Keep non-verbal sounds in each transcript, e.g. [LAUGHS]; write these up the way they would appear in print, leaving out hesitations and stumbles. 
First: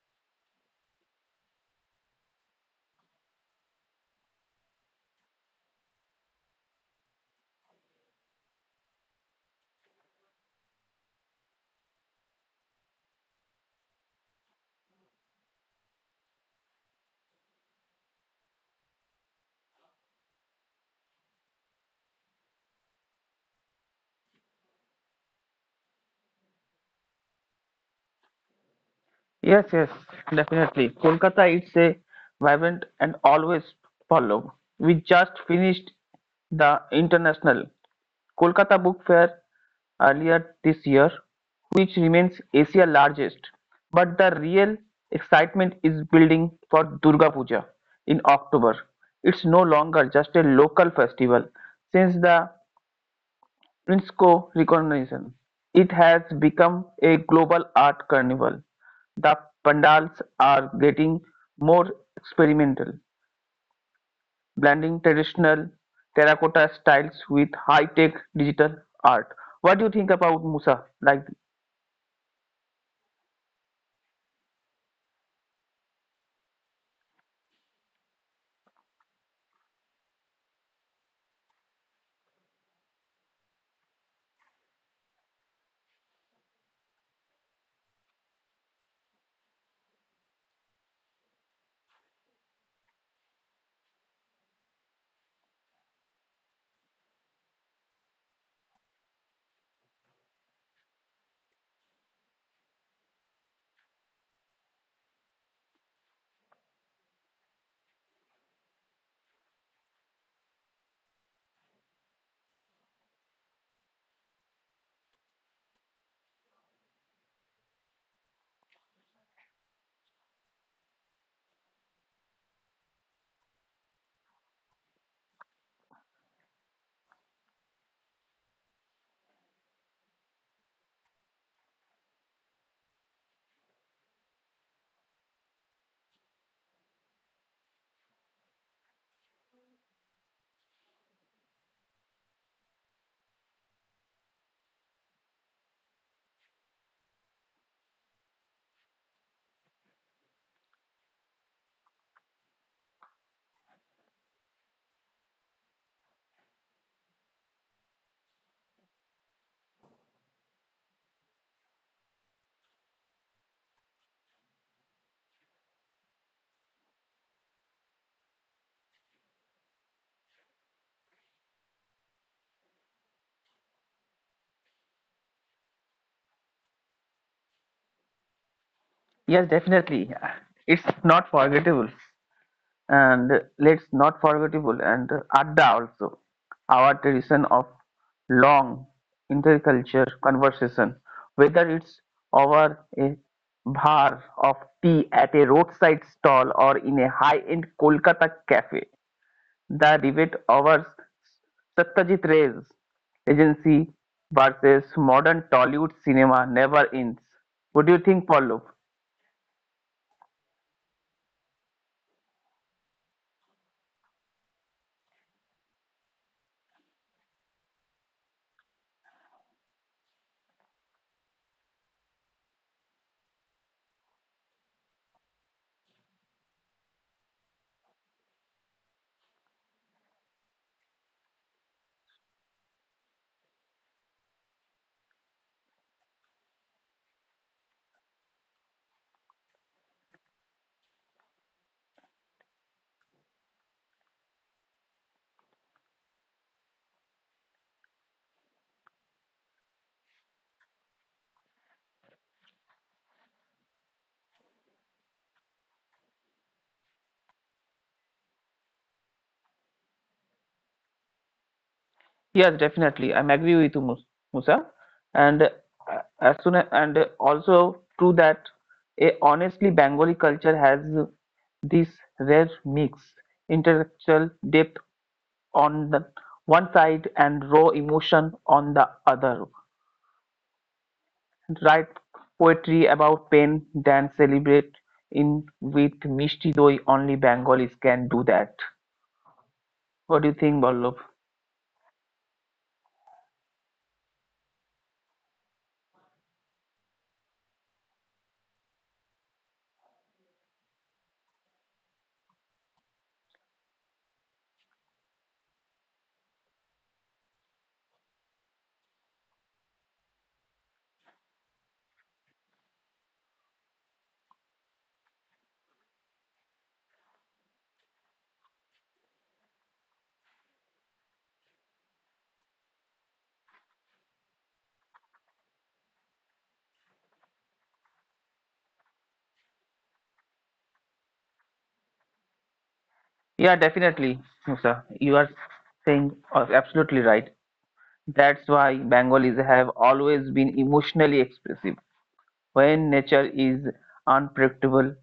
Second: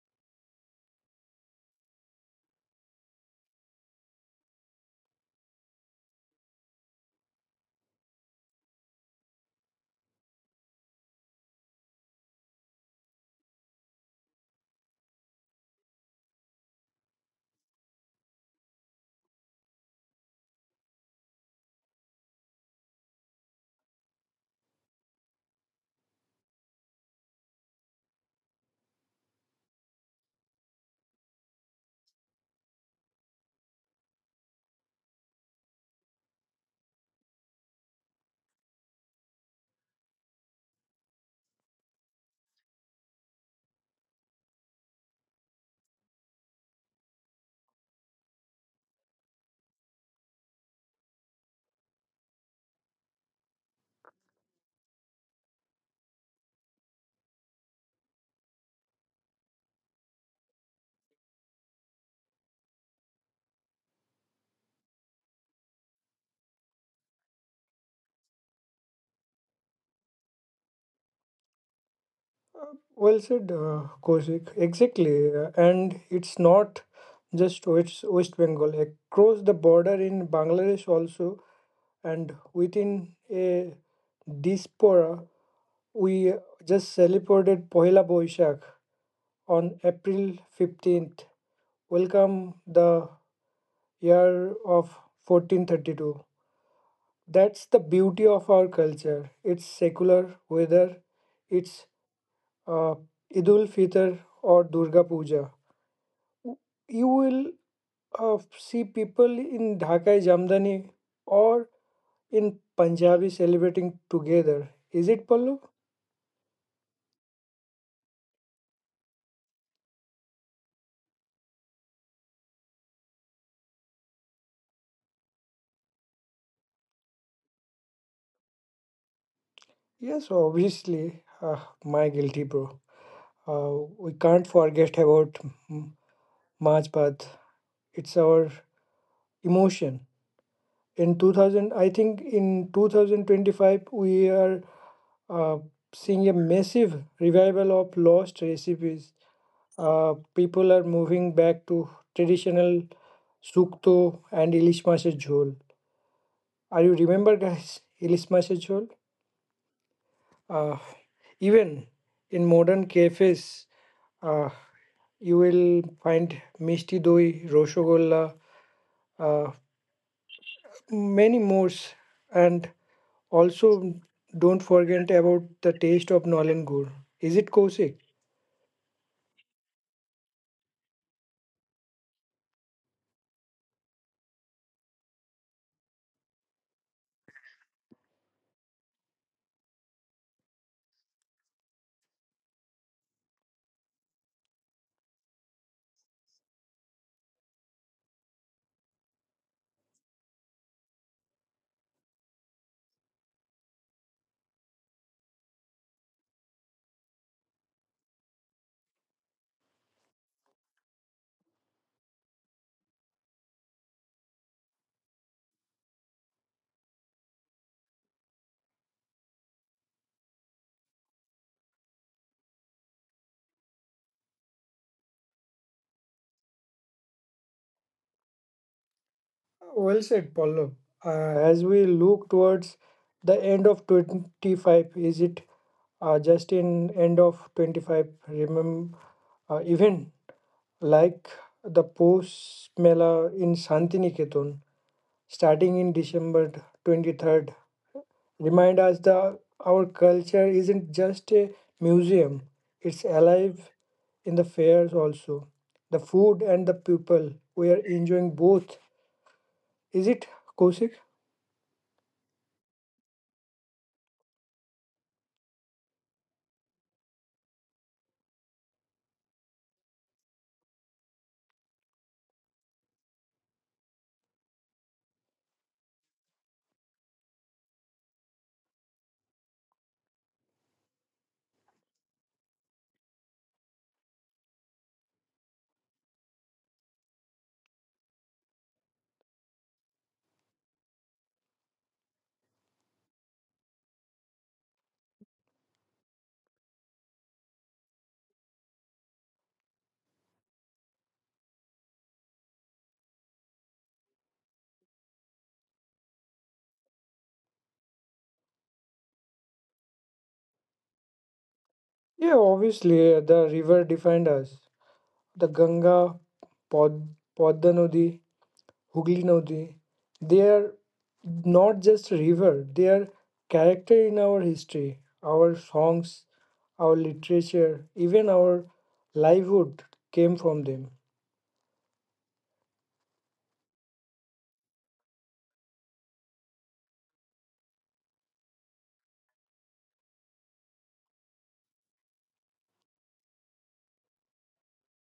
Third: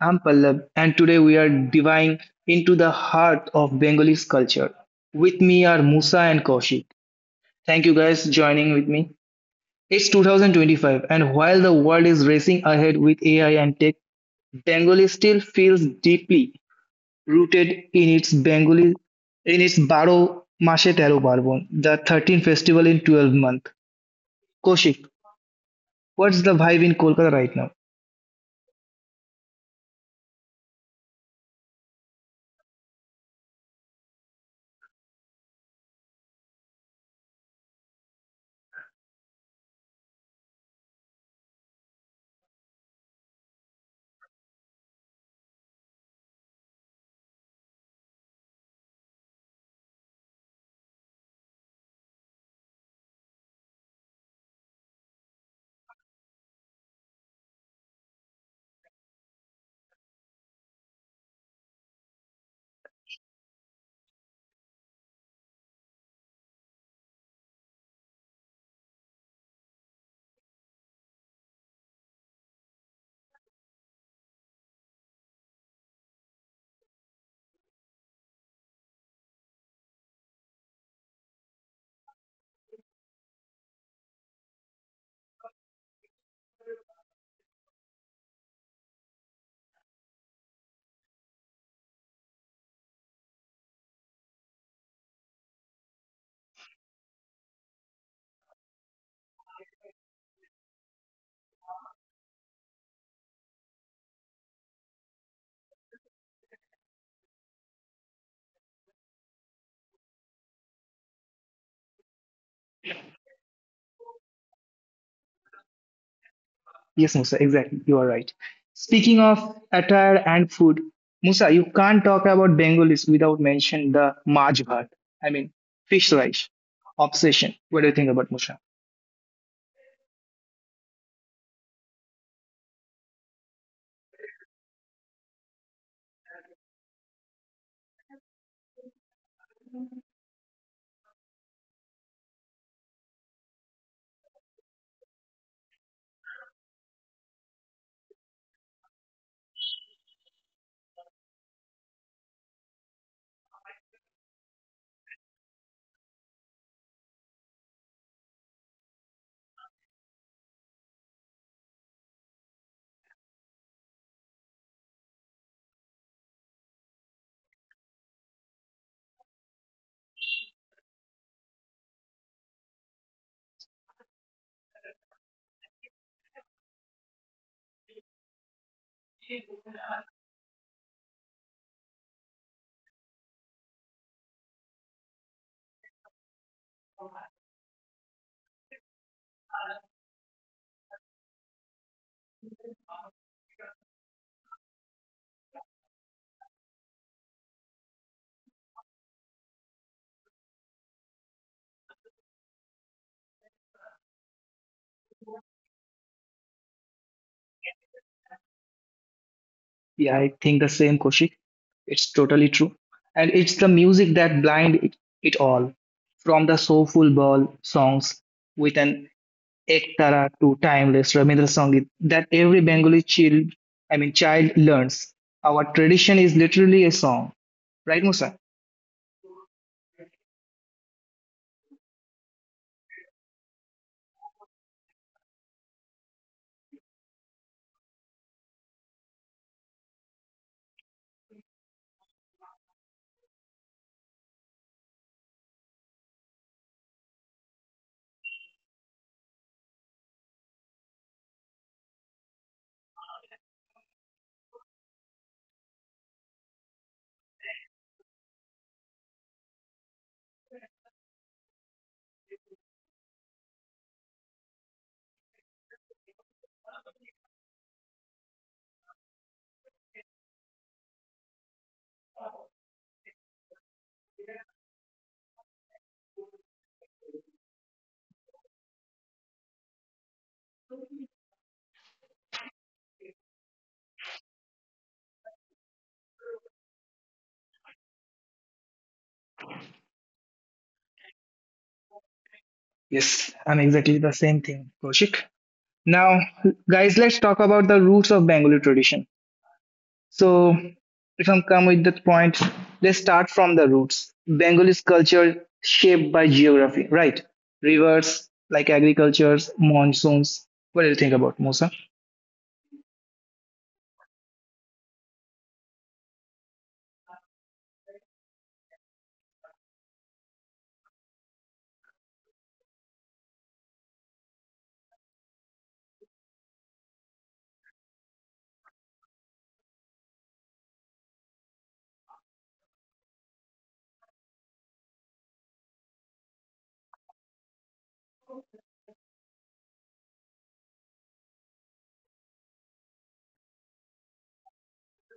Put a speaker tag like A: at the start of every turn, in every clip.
A: I'm Pallab and today we are diving into the heart of Bengali culture. With me are Musa and Kaushik. Thank you guys joining with me. It's 2025 and while the world is racing ahead with AI and tech, Bengali still feels deeply rooted in its Baro Mashe Tero Barbon, the 13th festival in 12 month. Kaushik, what's the vibe in Kolkata right now?
B: Yes, yes, definitely. Kolkata is a vibrant and always follow. We just finished the International Kolkata Book Fair earlier this year, which remains Asia's largest. But the real excitement is building for Durga Puja in October. It's no longer just a local festival since the UNESCO recognition, it has become a global art carnival. The pandals are getting more experimental, blending traditional terracotta styles with high-tech digital art. What do you think about Musa?
C: Well said, Kaushik. Exactly. And it's not just West Bengal. Across the border in Bangladesh also, and within a diaspora, we just celebrated Pohila Boishak on April 15th. Welcome the year of 1432. That's the beauty of our culture. It's secular, whether it's uh, Eid ul Fitr or Durga Puja. You will see people in Dhaka Jamdani or in Punjabi celebrating together. Is it Pallu?
A: Yes, Musa, exactly. You are right. Speaking of attire and food, Musa, you can't talk about Bengalis without mentioning the Maj Bhat. I mean, fish rice, obsession. What do you think about Musa?
C: Yes, obviously. My guilty bro. We can't forget about M- March Path. It's our emotion. In 2000, I think in 2025 we are uh, seeing a massive revival of lost recipes. People are moving back to traditional sukto and ilish masher jhol. Are you remember guys [LAUGHS] ilish masher jhol? Uh, Even in modern cafes, uh, you will find misti doi, roshogolla, uh, many more, and also don't forget about the taste of nolen gur. Is it Kosik?
B: Yes, definitely. It's not forgettable. And let's not forgettable and Adda also, our tradition of long intercultural conversation, whether it's over a bar of tea at a roadside stall or in a high-end Kolkata cafe. The debate over Satyajit Ray's agency versus modern Tollywood cinema never ends. What do you think, Paulo?
A: Yeah, I think the same, Koshik. It's totally true. And it's the music that blind it, it all, from the soulful ball songs with an Ek Tara to timeless Rabindra Sangeet that every Bengali child, I mean child learns. Our tradition is literally a song, right, Musa?
C: Well said, Pallav. As we look towards the end of 25, is it just in end of 25? Remember, even like the post mela in Shantiniketan, starting in December 23rd, remind us that our culture isn't just a museum, it's alive in the fairs also. The food and the people, we are enjoying both. Is it, Kosik?
B: Yes, definitely. I'm agree with you, Musa. And as soon as, and also true that a honestly Bengali culture has this rare mix, intellectual depth on the one side and raw emotion on the other. Write poetry about pain, dance, celebrate in with Mishti Doi. Only Bengalis can do that. What do you think, Ballabh?
A: Yes, I'm exactly the same thing, Koshik. Now, guys, let's talk about the roots of Bengali tradition. So, if I'm come with that point, let's start from the roots. Bengali culture shaped by geography, right? Rivers, like agricultures, monsoons. What do you think about Musa?
C: Yeah, obviously, the river defined us. The Ganga, Pod, Podda Nodi, Hugli Nodi, they are not just a river, they are character in our history, our songs, our literature, even our livelihood came from them.
B: Yeah, definitely, Musa. You are saying absolutely right. That's why Bengalis have always been emotionally expressive. When nature is unpredictable,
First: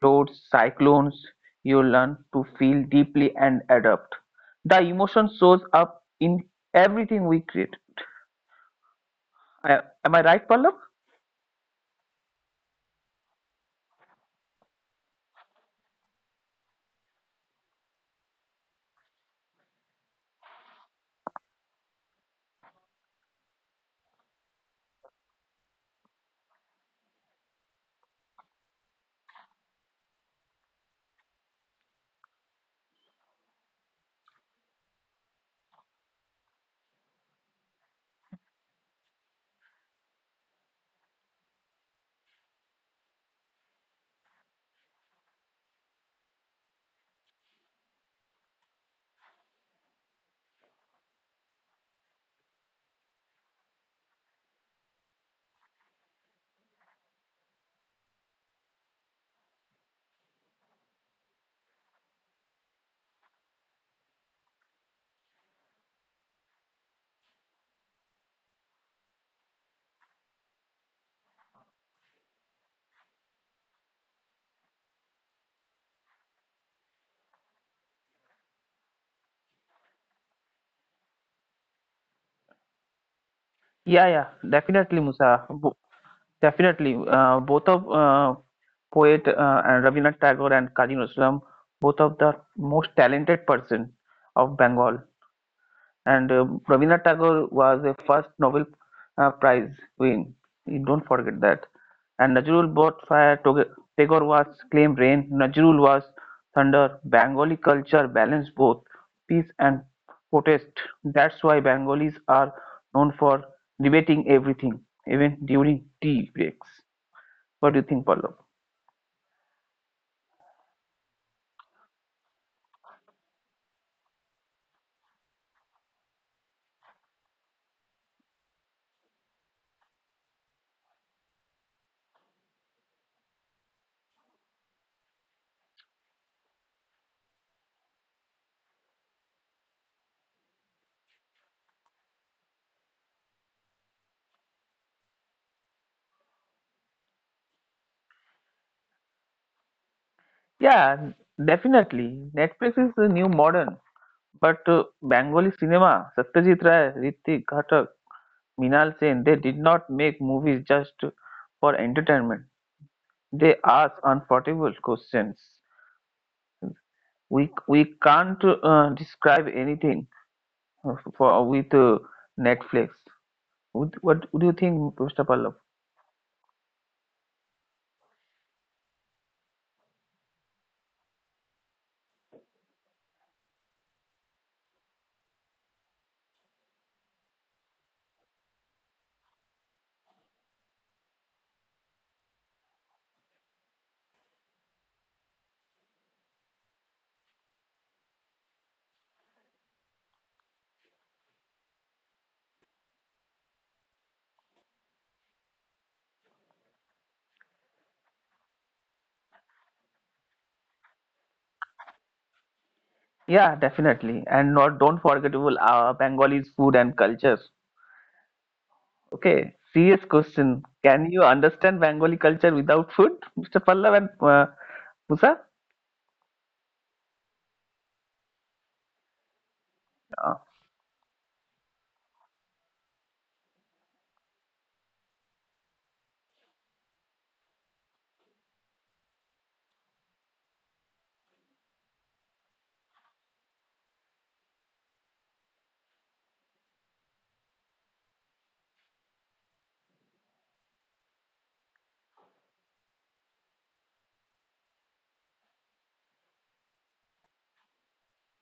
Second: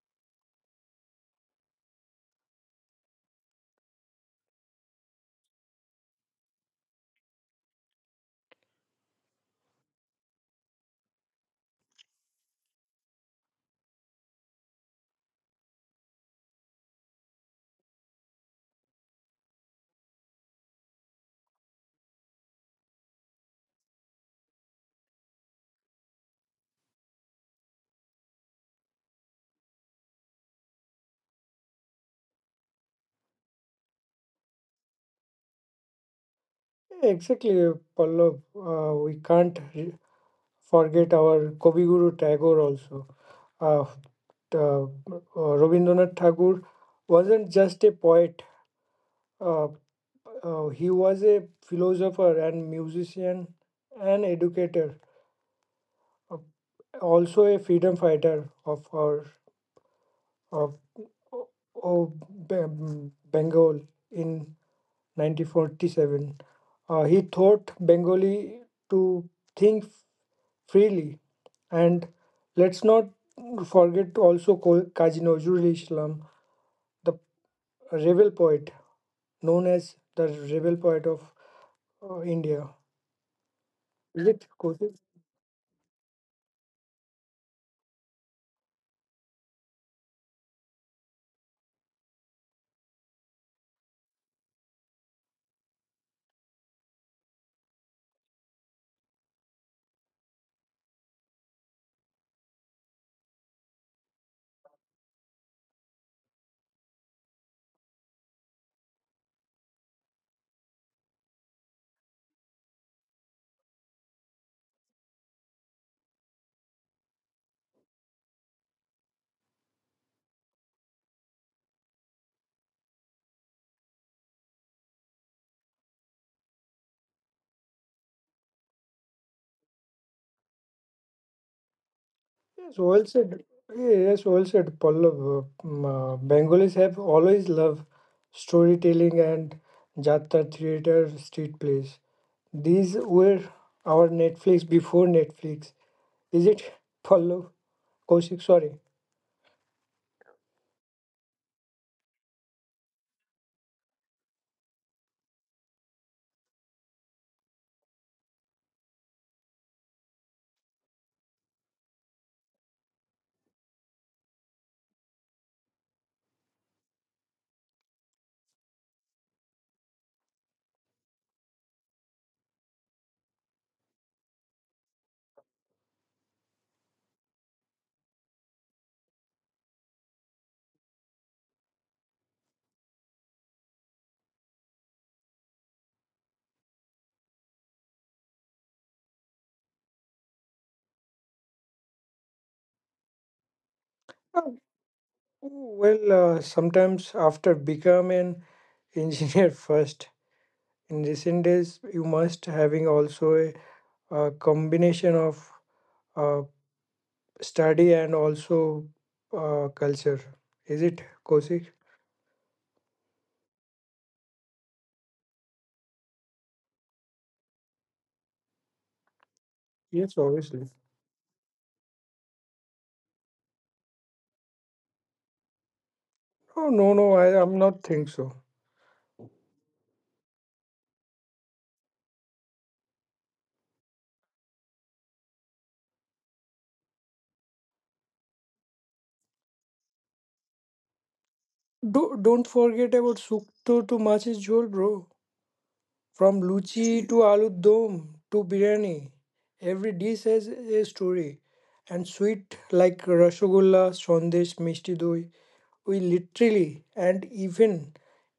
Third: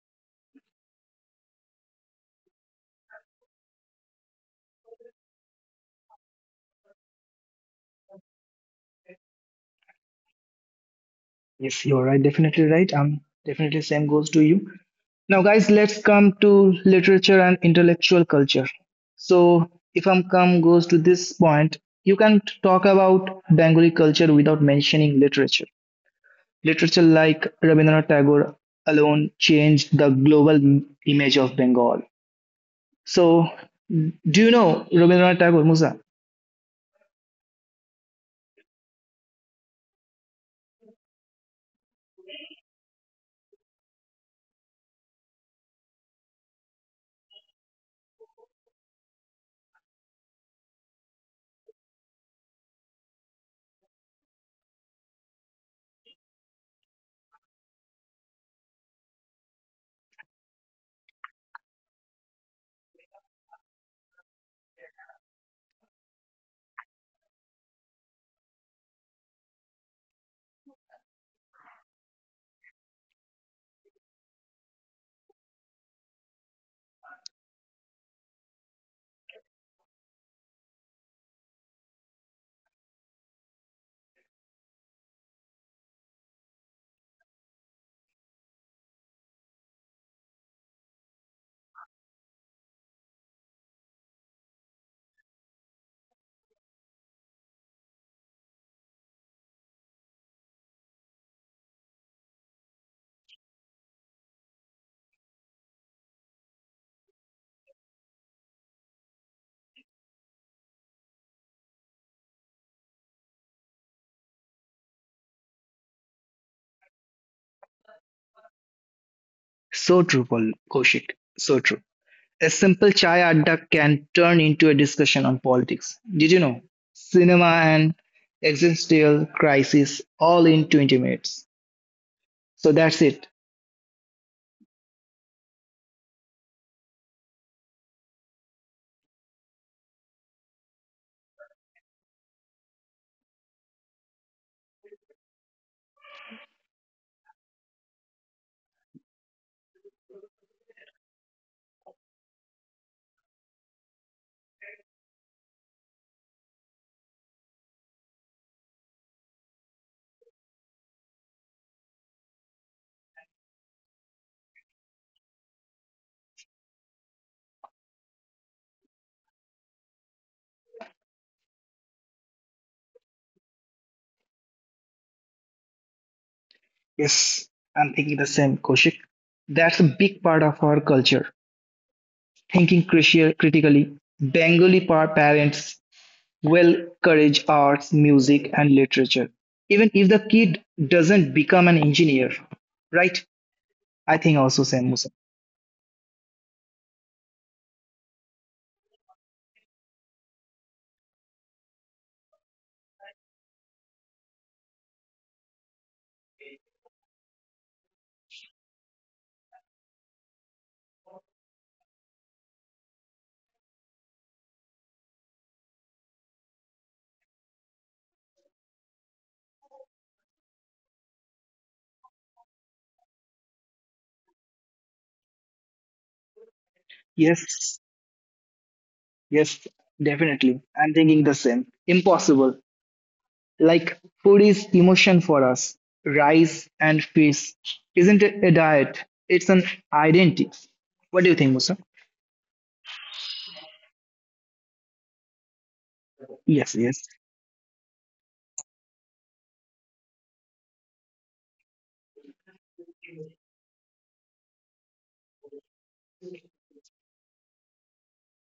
B: floods, cyclones, you learn to feel deeply and adapt. The emotion shows up in everything we create. Am I right, Pallav?
A: Yes, you're right. Definitely right. Definitely same goes to you. Now, guys, let's come to literature and intellectual culture. So, if I'm come goes to this point, you can't talk about Bengali culture without mentioning literature. Literature like Rabindranath Tagore alone changed the global image of Bengal. So, do you know Rabindranath Tagore, Musa?
C: Exactly, Pallav. We can't forget our Kavi Guru Tagore also. Uh, uh, Rabindranath Tagore wasn't just a poet. Uh, he was a philosopher and musician and educator, uh, also a freedom fighter of of, uh, of Bengal in 1947. He taught Bengali to think freely, and let's not forget also Kazi Nazrul Islam, the rebel poet known as the rebel poet of India.
B: Yeah,
C: With Kosi,
B: Definitely, Musa. Definitely, both of poet and Rabindranath Tagore and Kazi Nazrul Islam, both of the most talented person of Bengal. And Rabindranath Tagore was a first Nobel Prize win. You don't forget that. And Nazrul brought fire. Tagore was claim rain. Nazrul was thunder. Bengali culture balanced both peace and protest. That's why Bengalis are known for debating everything, even during tea breaks. What do you think, Pallav?
A: So true, Paul Kaushik. So true. A simple chai adda can turn into a discussion on politics. Did you know? Cinema and existential crisis all in 20 minutes. So
C: yes,
A: that's
C: well
A: it.
C: said. Yes, well said, Pallav. Bengalis have always loved storytelling and jatra theater street plays. These were our Netflix before Netflix. Is it Pallav? Kaushik, sorry.
B: Yeah, definitely. Netflix is the new modern, but Bengali cinema, Satyajit Ray, Ritik Ghatak, Minal Sen, they did not make movies just for entertainment. They ask uncomfortable questions. We can't describe anything for with Netflix. What do you think, Mr. Pallav?
A: Yes, I'm thinking the same, Koshik. That's a big part of our culture. Thinking crucial, critically, Bengali parents will encourage arts, music, and literature. Even if the kid doesn't become an engineer, right? I think also
C: Oh,
A: same, Musa.
C: well, sometimes after become an engineer [LAUGHS] first. In recent days, you must having also a combination of uh, study and also culture. Is it, Kosik?
B: Yeah, definitely. And not don't forget about Bengali's food and culture. Okay, serious
C: Yes,
B: question.
C: obviously.
B: Can you understand Bengali culture without food, Mr. Pallav and Musa?
C: Oh, no, no, am
A: Yes.
C: not think so.
A: Yes, definitely. I'm thinking the same. Impossible. Like food is emotion for us. Rice and fish isn't it a diet? It's an identity. What do you think, Musa?
C: Don't forget about sukto to machis jhol, bro. From
A: Yes, yes.
C: luchi to aloo dom to biryani. Every dish has a story. And sweet like rasgulla, sandesh, mishti doi. We literally and even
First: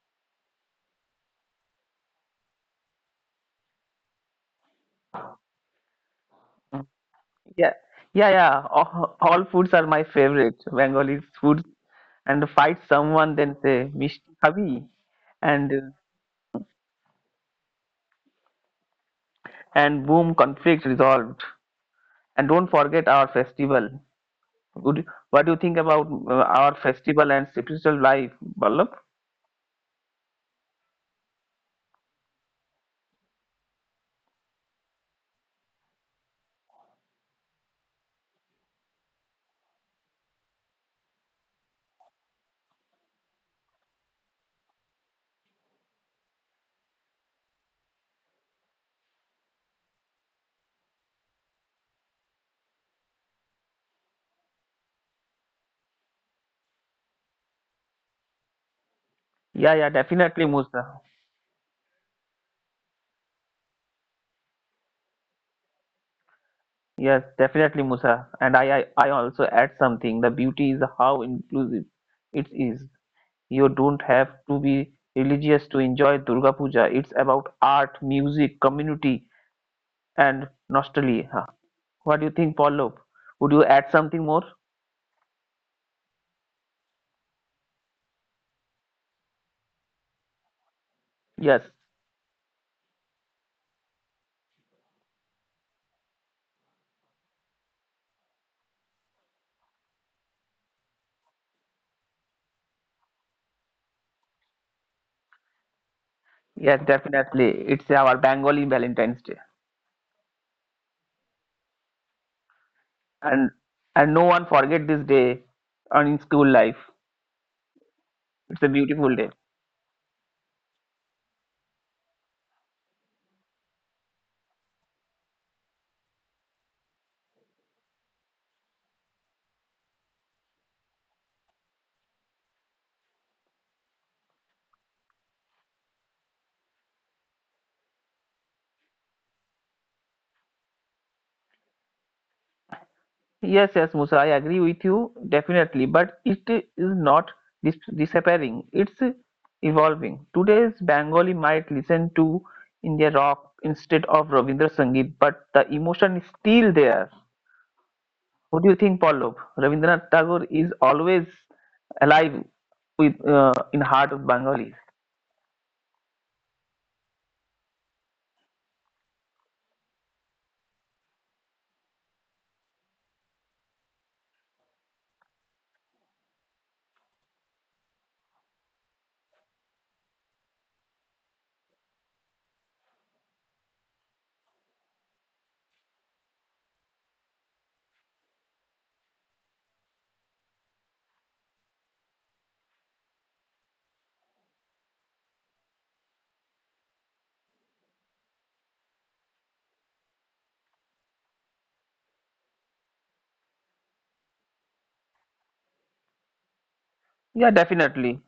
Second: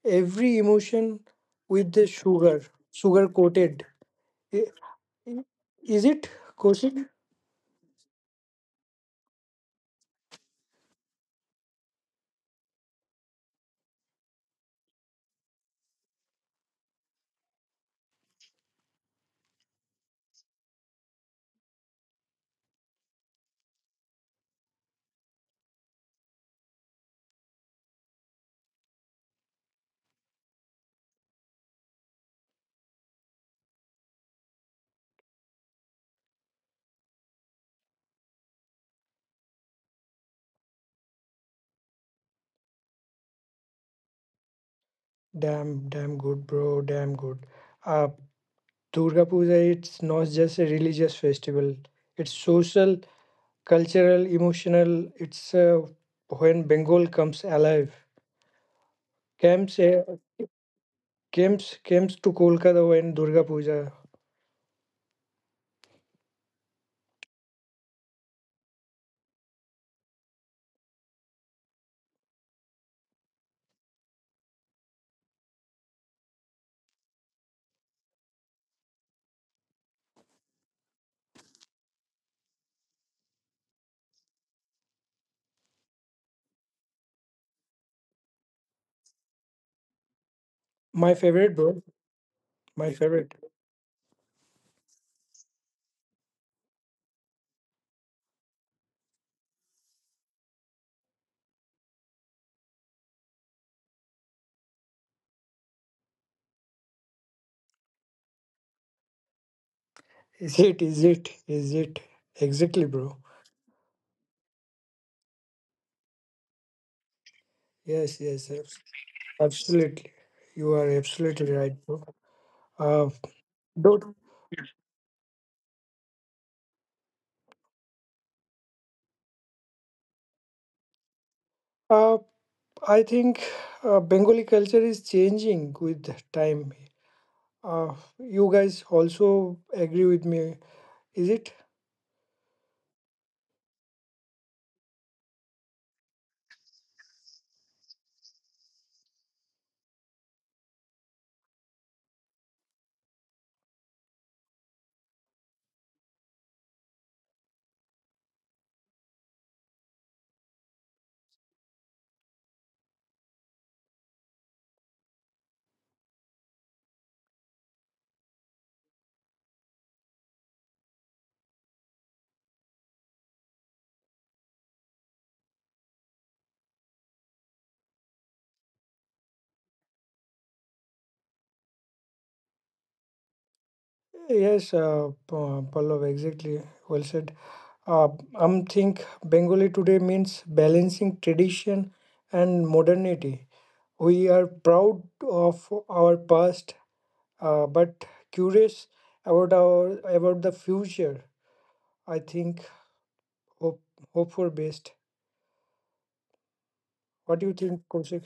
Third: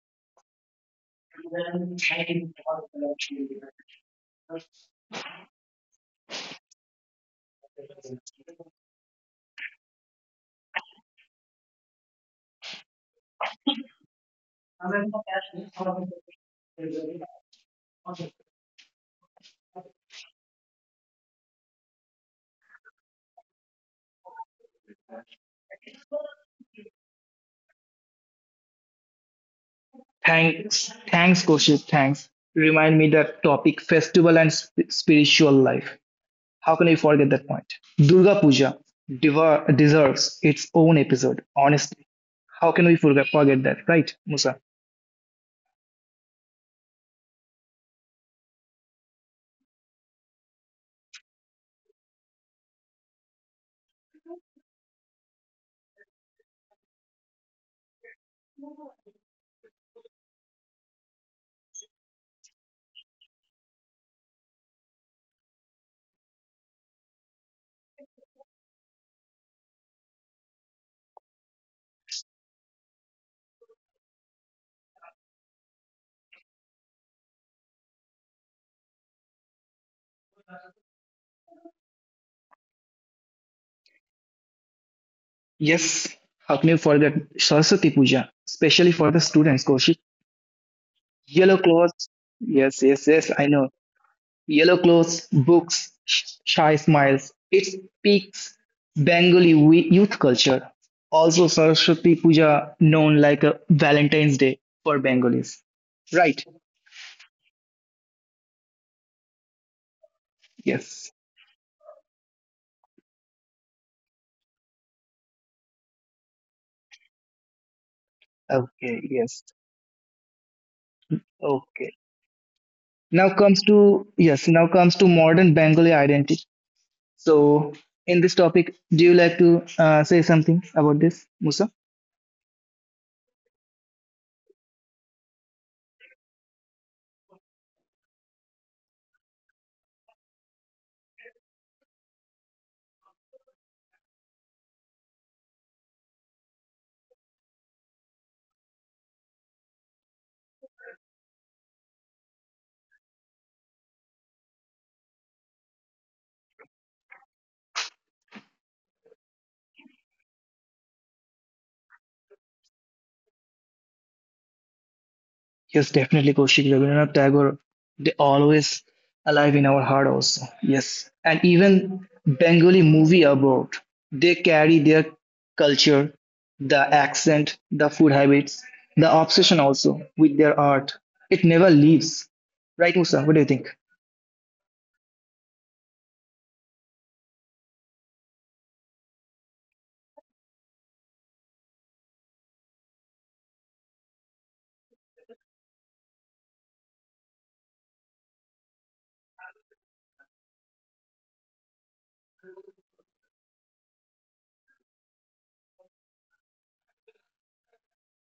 C: every emotion with the sugar coated. I- Is it,
B: Uh,
C: Kosik?
B: Yeah, yeah. All foods are my favorite. Bengali foods and fight someone, then say mishti khabi, and and boom, conflict resolved. And don't forget our festival. Would, what do you think about our festival and spiritual life, Ballab?
A: Thanks, thanks, Koshit. Thanks. Remind me that topic: festival and spiritual life. How can we forget that point? Durga Puja deserves its own episode. Honestly, how can we forget that, right, Musa?
C: Damn, damn good, bro. Damn good. Uh, Durga Puja, it's not just a religious festival. It's social, cultural, emotional. It's when Bengal comes alive.
B: Yeah,
C: Comes,
B: yeah,
C: uh,
B: Definitely, Musa.
C: Comes to Kolkata when Durga Puja.
B: Yes, definitely, Musa. And I also add something. The beauty is how inclusive it is. You don't have to be religious to enjoy Durga Puja. It's about art, music, community, and nostalgia. What do you think, Pallav? Would you add something more?
A: Yes, how can you forget Saraswati Puja, especially for the students, Kaushik?
C: My favorite,
B: Yes,
A: Yellow
C: bro.
A: clothes. Yes,
C: My
A: yes,
C: favorite.
A: yes, I know. Yellow clothes, books, shy smiles. It speaks Bengali youth culture. Also, Saraswati Puja, known like a Valentine's Day for Bengalis. Right.
B: yes, Definitely. It's our Bengali Valentine's Day,
C: Is it? Is
A: Yes.
C: it? Is it? Exactly, bro.
B: and no one forget this day on in school life.
C: Yes, yes,
B: It's a
C: yes.
A: Okay.
B: beautiful day.
A: Yes.
C: Absolutely. You are absolutely right, bro.
A: Okay.
C: Uh,
A: Now comes
C: don't.
A: to yes. Now comes to modern Bengali identity. So, in this topic, do you like to say something about this, Musa?
C: Uh, I think Bengali culture is changing with time. You guys also agree with me, is it?
B: Yes, Musa, I agree with you definitely, but it is not disappearing, it's evolving. Today's Bengali might listen to India rock instead of Rabindra Sangeet, but the emotion is still there. What do you think, Pallav? Rabindranath Tagore is always alive with in heart of Bengalis.
A: Yes, definitely, Kaushik Rabindranath Tagore. They always alive in our heart, also. Yes, and even Bengali movie abroad, they carry their culture, the accent, the food habits, the obsession also with their art. It never leaves. Right, Musa? What do you think?
C: Yes, Pallav, exactly. Well said. Uh, I think Bengali today means balancing tradition and modernity. We are proud of our past, but curious about the future. I think hope hope for best. What do
B: Yeah,
C: you think,
B: definitely.
C: Kaushik?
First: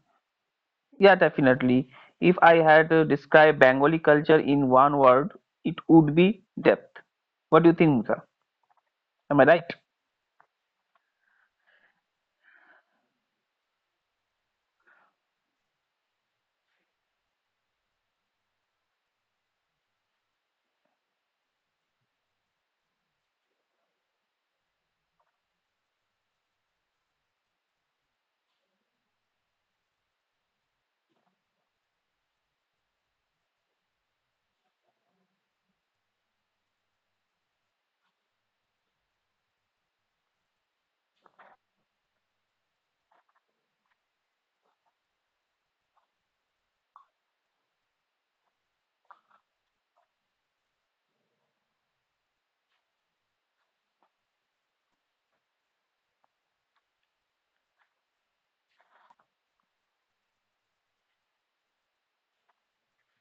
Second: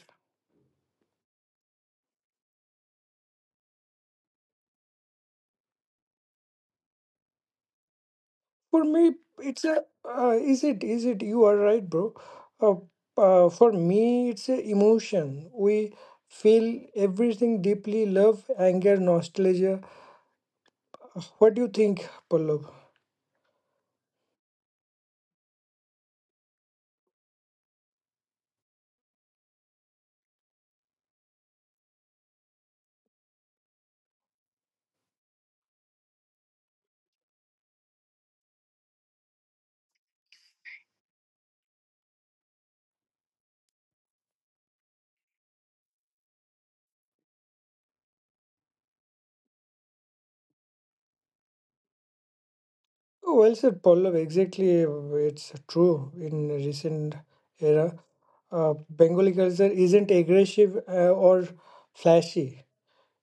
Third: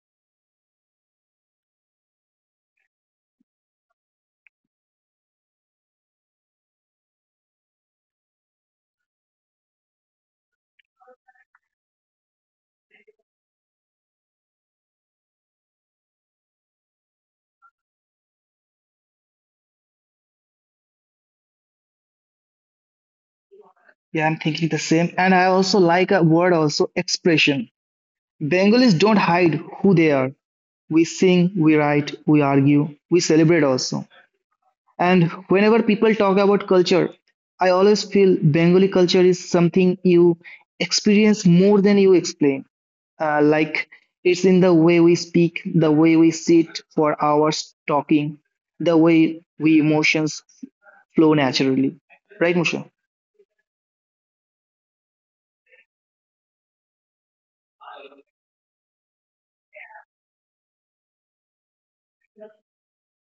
B: Yeah, definitely. If I had to describe Bengali culture in one word, it would be depth. What do you think, Musa?
C: For me,
B: Am I
C: it's
B: right?
C: a is it you are right, bro. Uh, for me, it's a emotion. We feel everything deeply: love, anger, nostalgia. What do you think, Pallav?
A: Yeah, I'm thinking the same. And I also like a word also expression. Bengalis don't hide who they are. We sing, we write, we argue, we celebrate also. And whenever people talk about culture, I always feel Bengali culture is something you experience more than you explain. Like it's in the way we speak, the way we sit for hours talking, the way we emotions flow naturally. Right, Musha?
C: Well said, Pallav. Exactly, it's true. In recent era, uh, Bengali culture isn't aggressive or flashy.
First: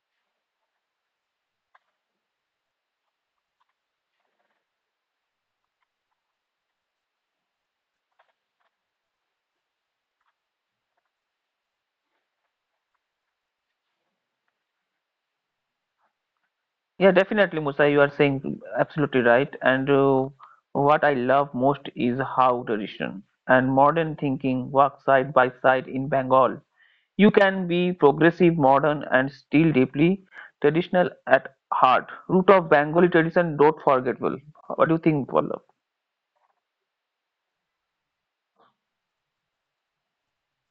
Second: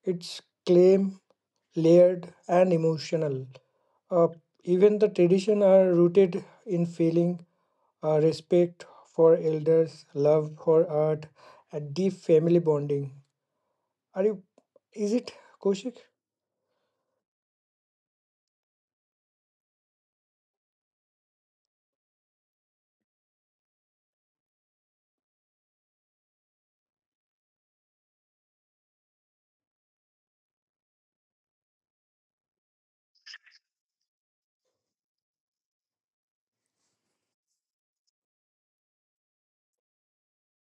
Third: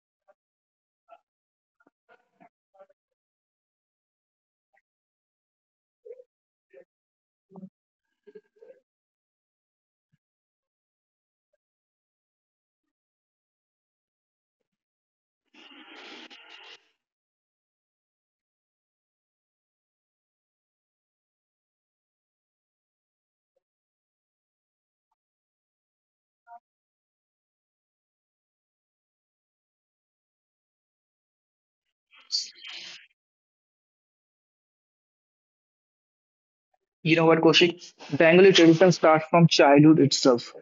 C: It's claim, layered, and emotional. Uh, Even the tradition are rooted in feeling, respect for elders, love for art, and deep family bonding. Are you? Is it Koshik?
B: Yeah, definitely, Musa. You are saying absolutely right. And what I love most is how tradition and modern thinking work side by side in Bengal. You can be progressive, modern, and still deeply traditional at heart. Root of Bengali tradition, not forgetful. What do you think, Pallav?
A: You know what, Koshik? Bengali tradition starts from childhood itself,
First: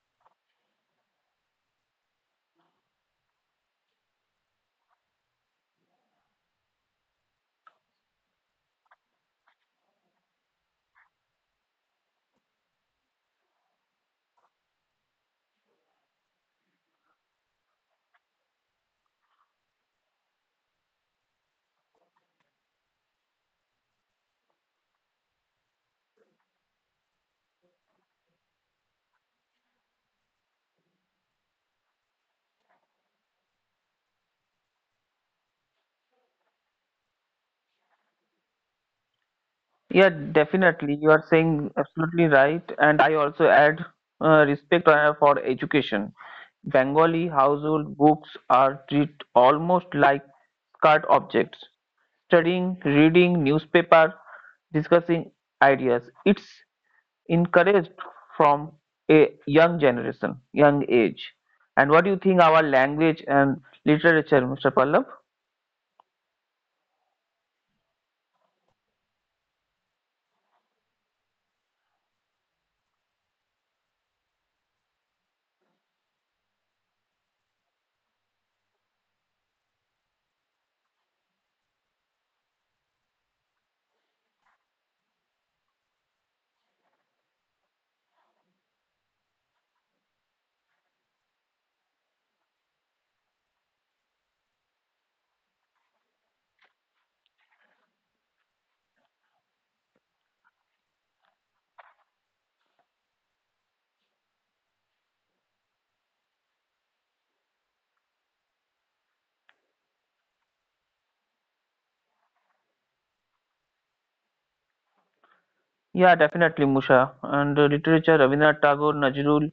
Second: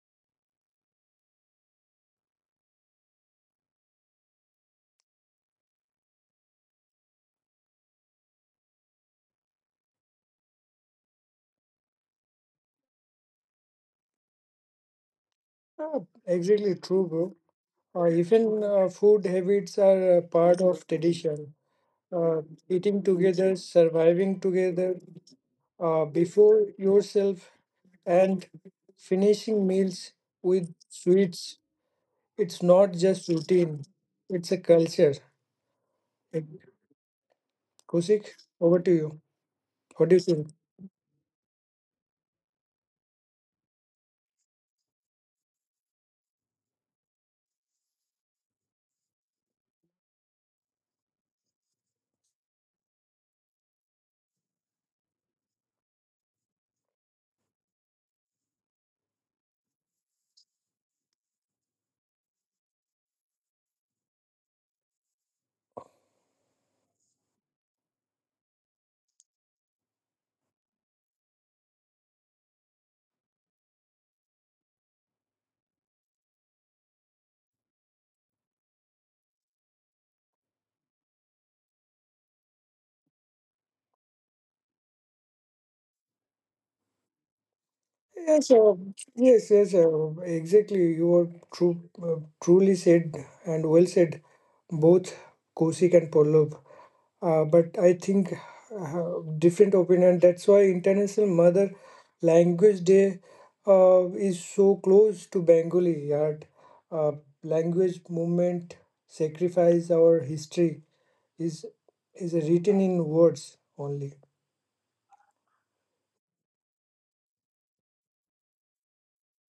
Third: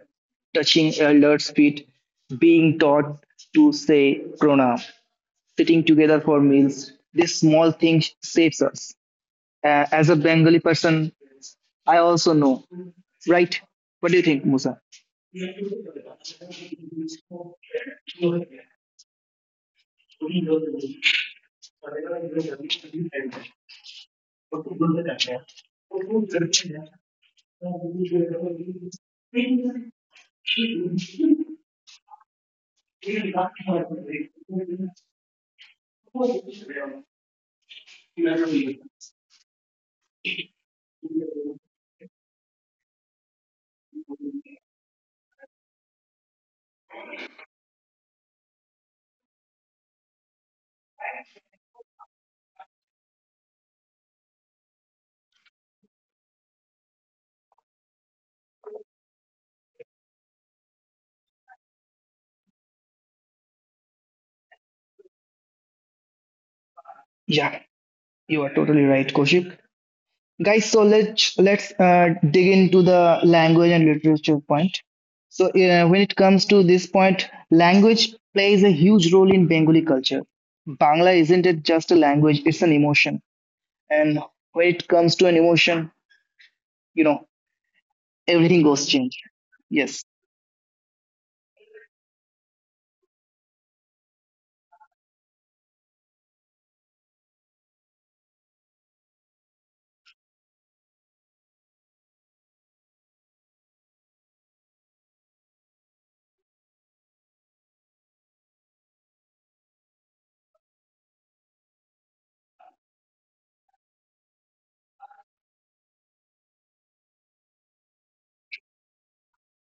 A: touching elders' feet, being taught to say pranam, sitting together for meals. This small thing saves us. As a Bengali person, I also know, right? What do you think, Musa?
C: Uh, exactly true, bro. Even food habits are part of tradition. Uh, Eating together, surviving together, before yourself, and finishing meals with sweets. It's not just routine; it's a culture. Koshik, over to you.
B: Yeah,
C: What do you think?
B: definitely. You are saying absolutely right. And I also add respect for education. Bengali household books are treated almost like card objects. Studying, reading newspaper, discussing ideas. It's encouraged from a young generation, young age. And what do you think our language and literature, Mr. Pallab?
A: Yeah, you are totally right, Koshik. Guys, so let's dig into the language and literature point. So when it comes to this point, language plays a huge role in Bengali culture. Bangla isn't it just a language; it's an emotion. And when it comes to an emotion, you know
C: Yes,
A: everything goes change.
C: yes, yes,
A: Yes.
C: exactly. You are true, truly said and well said, both Kosik and Pallab. But I think different opinion. That's why International Mother Language Day is so close to Bengali art. Uh, Language movement sacrifice our history is is written in words only.
B: Yeah, definitely, Musha. And literature, Rabindranath Tagore, Nazrul,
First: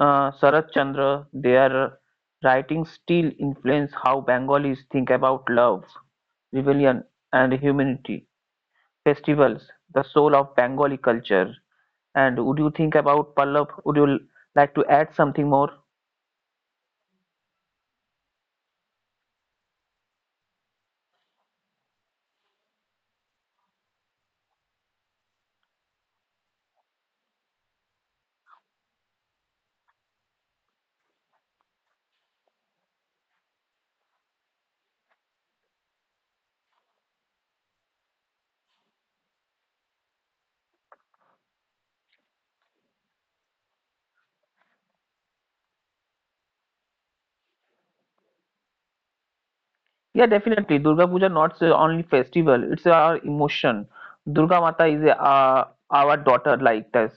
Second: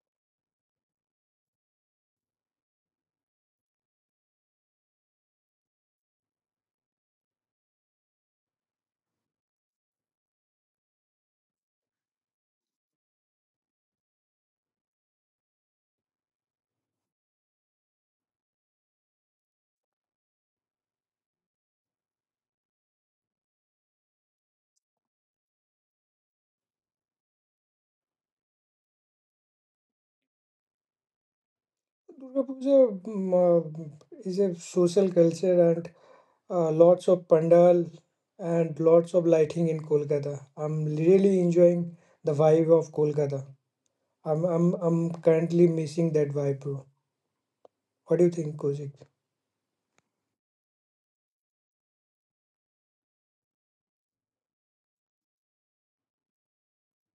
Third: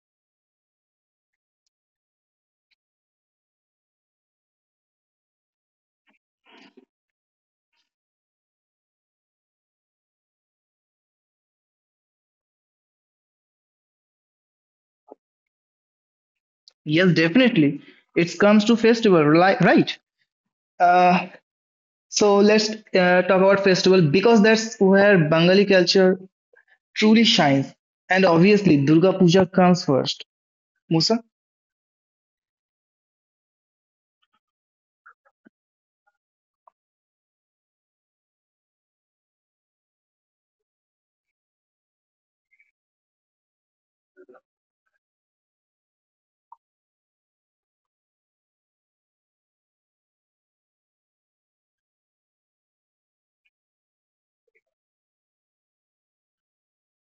B: Sarath Chandra, their writings still influence how Bengalis think about love, rebellion, and humanity, festivals, the soul of Bengali culture. And would you think about Pallav? Would you like to add something more?
A: Yes, definitely. It comes to festival, right? Uh, so let's talk about festival because that's where Bengali culture truly shines. And obviously, Durga Puja comes first. Musa?
C: Durga Puja is a social culture and lots of pandal and lots of lighting in Kolkata. I'm really enjoying the vibe of Kolkata. I'm currently missing that vibe, bro. What do you think, Kozik?
B: Yeah, definitely. Durga Puja not only festival; it's our emotion. Durga Mata is our daughter, like this.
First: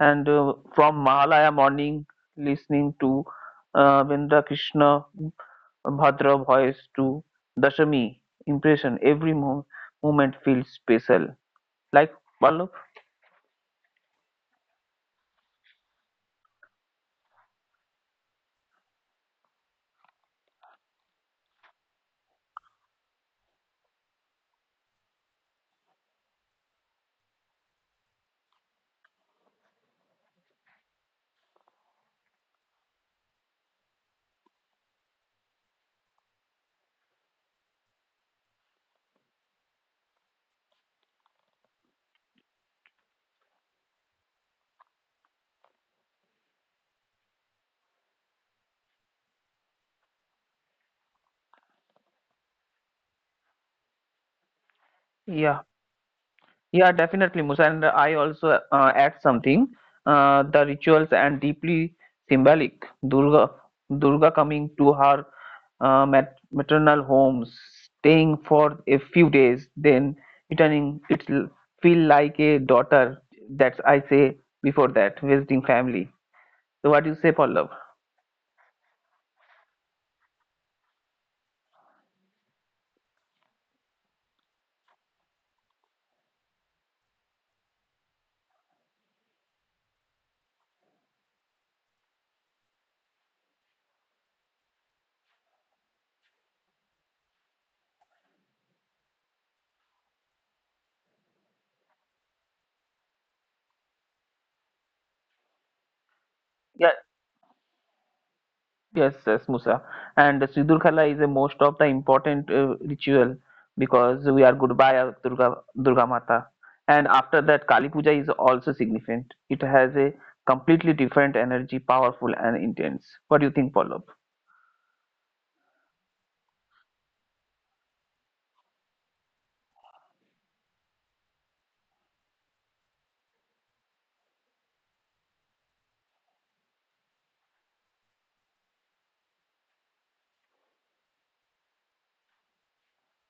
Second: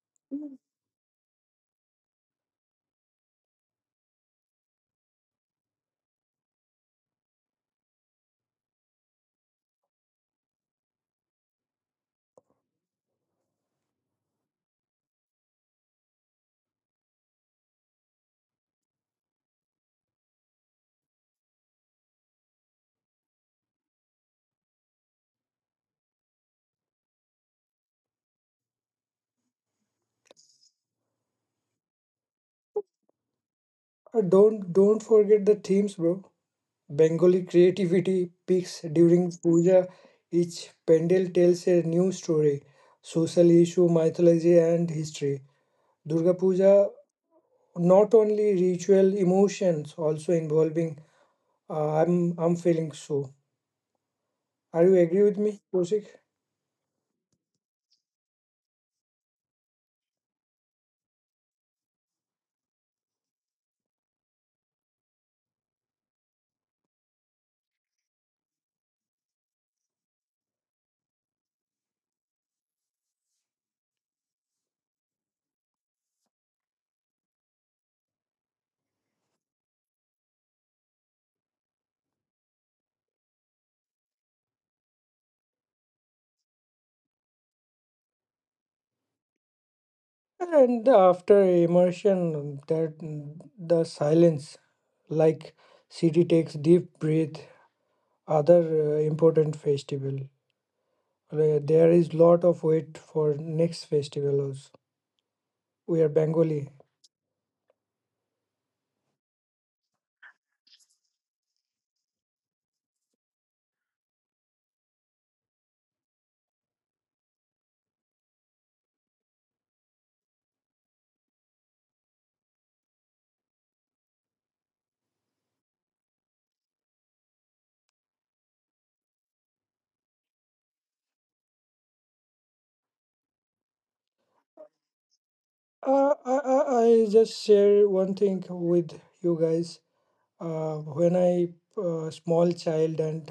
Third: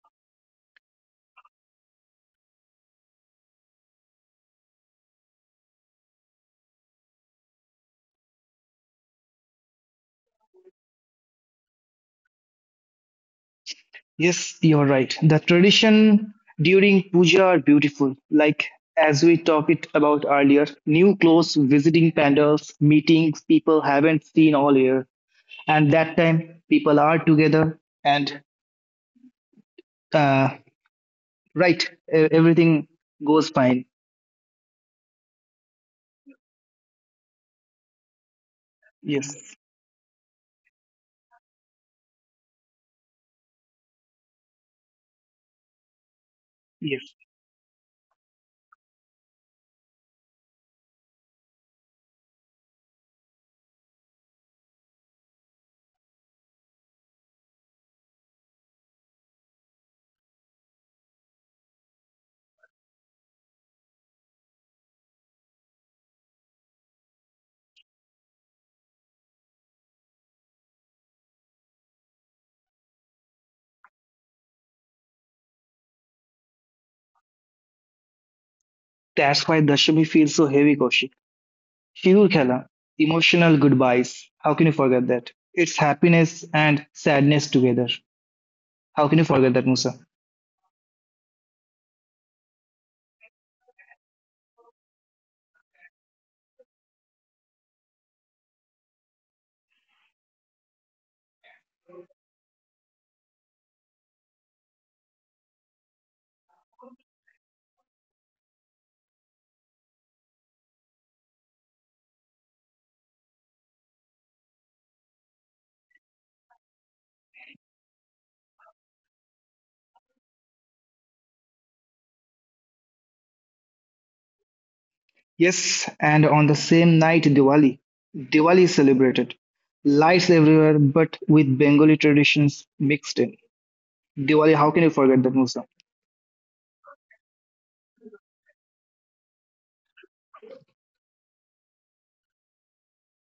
B: And from Mahalaya morning, listening to Vendra Krishna Bhadra voice to Dashami impression, every mo moment feels special. Like Pallav?
A: Yes, you're right. The tradition during puja are beautiful. Like as we talked it about earlier, new clothes, visiting pandals, meetings people haven't seen all year, and that time people are together and uh, right. Everything goes fine.
C: Don't forget the themes, bro. Bengali creativity peaks during
A: Yes,
C: puja. Each pandal tells a new story, social issue, mythology, and history. Durga Puja not only ritual emotions also involving I'm feeling so. Are you agree with me,
B: Yeah,
C: Kosik?
B: yeah, definitely, Musa. And I also add something. The rituals and deeply symbolic. Durga coming to her maternal homes, staying for a few days, then returning. It feel like a daughter. That's I say before that visiting family. So what do you say, Pallav?
A: that's why Dashami feels so heavy, Kaushik. Shigur Khela, emotional goodbyes. How can you forget that? It's happiness and sadness together. How can you forget that, Musa?
C: And after immersion that the silence like city takes deep breath. Other important festival. There is lot of wait for next festival also. We are bengali.
B: Yeah, yes, Musa. And Sidur Khala is a most of the important ritual because we are goodbye of Durga Mata. And after that, Kali Puja is also significant. It has a completely different energy, powerful and intense. What do you think, Pallav?
A: Yes, and on the same night, Diwali. Diwali is celebrated. Lights everywhere, but with Bengali traditions mixed in. Diwali, how can you forget that, Musa?
C: I just share one thing with you guys when I small child. And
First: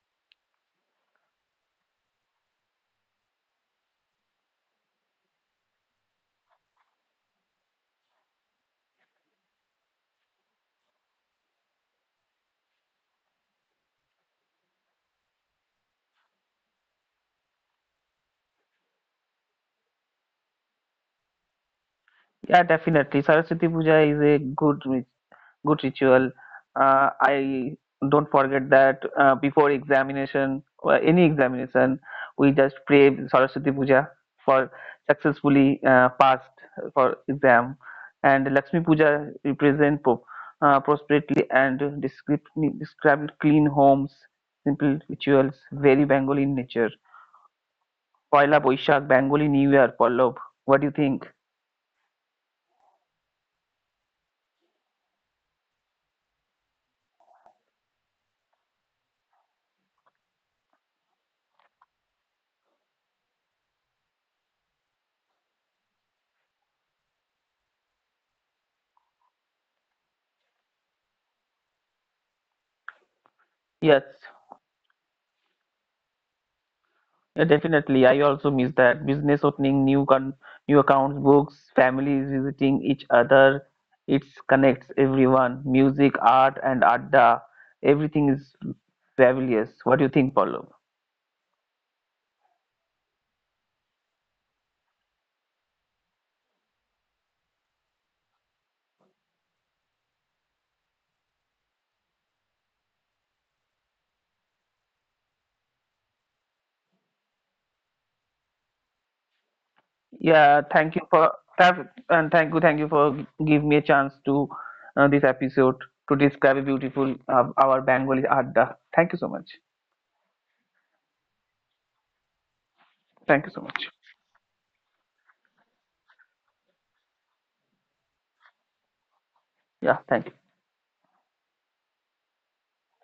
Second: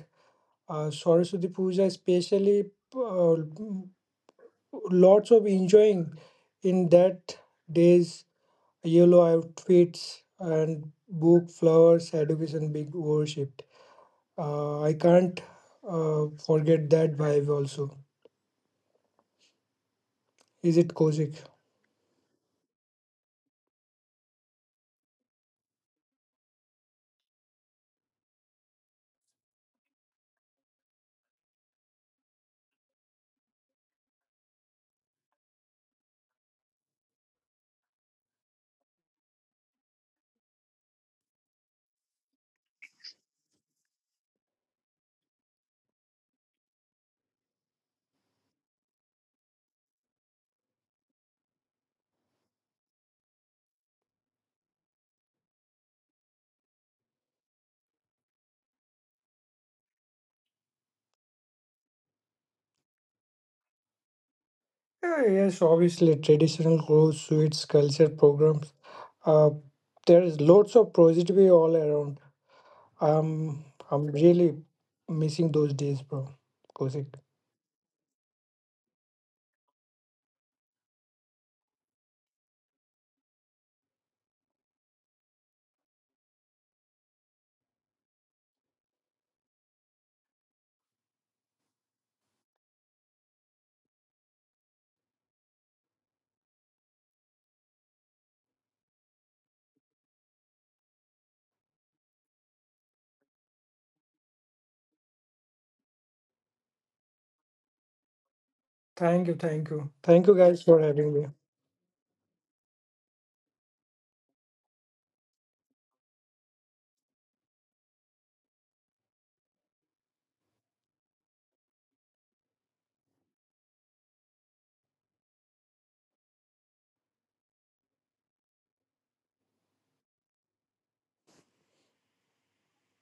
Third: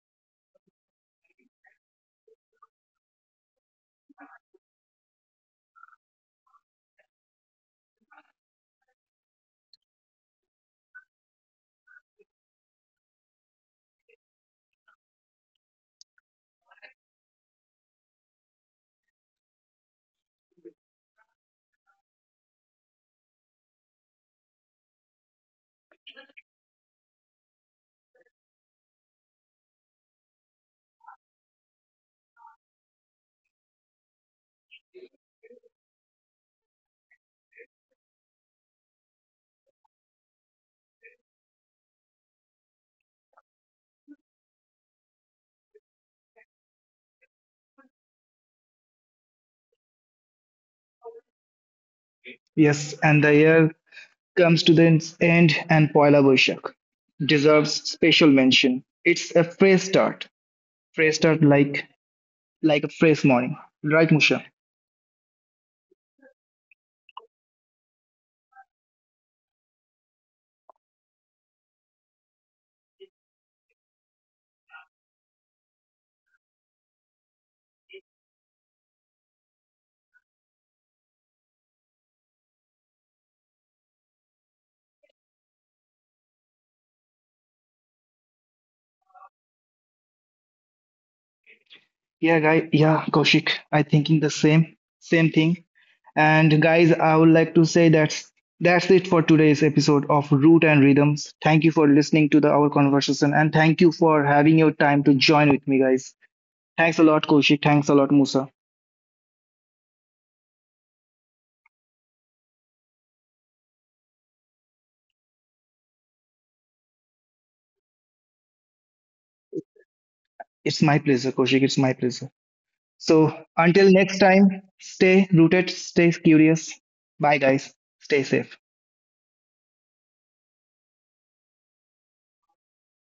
C: Saraswati Puja, especially, uh, lots of enjoying in that days. Yellow outfits and book flowers, education being worshipped. I can't forget that vibe also. Is it Kozik?
B: Yeah, definitely. Saraswati Puja is a good ritual. I don't forget that before examination or any examination, we just pray Saraswati Puja for successfully passed for exam, and Lakshmi Puja represent prosperity and describe described clean homes, simple rituals, very Bengali in nature. Poila Boishak, Bengali New Year, Pallab. What do you think?
A: Yes, and the year comes to the end and Poila Boishak deserves special mention. It's a fresh start. Fresh start like a fresh morning. Right, Musha?
C: Yeah, yes, obviously, traditional clothes, sweets, culture programs. Uh, there's lots of positivity all around. Um,
B: Yes.
C: I'm really missing those days, bro. Kozik.
B: Yeah, definitely. I also miss that. Business opening, new accounts, books, families visiting each other. It connects everyone. Music, art, and adda. Everything is fabulous. What do you think, Paulo?
A: Yeah, guy. Yeah, Kaushik. I thinking the same thing. And guys, I would like to say that's it for today's episode of Root and Rhythms. Thank you for listening to the our conversation and thank you for having your time to join with me, guys. Thanks a lot, Kaushik. Thanks a lot, Musa.
C: Thank you, thank you. Thank you
B: Yeah,
C: guys for
B: thank you
C: having me.
B: for thank- and thank you, for give me a chance to this episode to describe a beautiful our Bengali adda. Thank you so much.
A: It's my pleasure, Kaushik. It's my pleasure. So
B: Thank you so much.
A: until next time, stay rooted, stay curious. Bye, guys. Stay safe.
B: Yeah, thank you.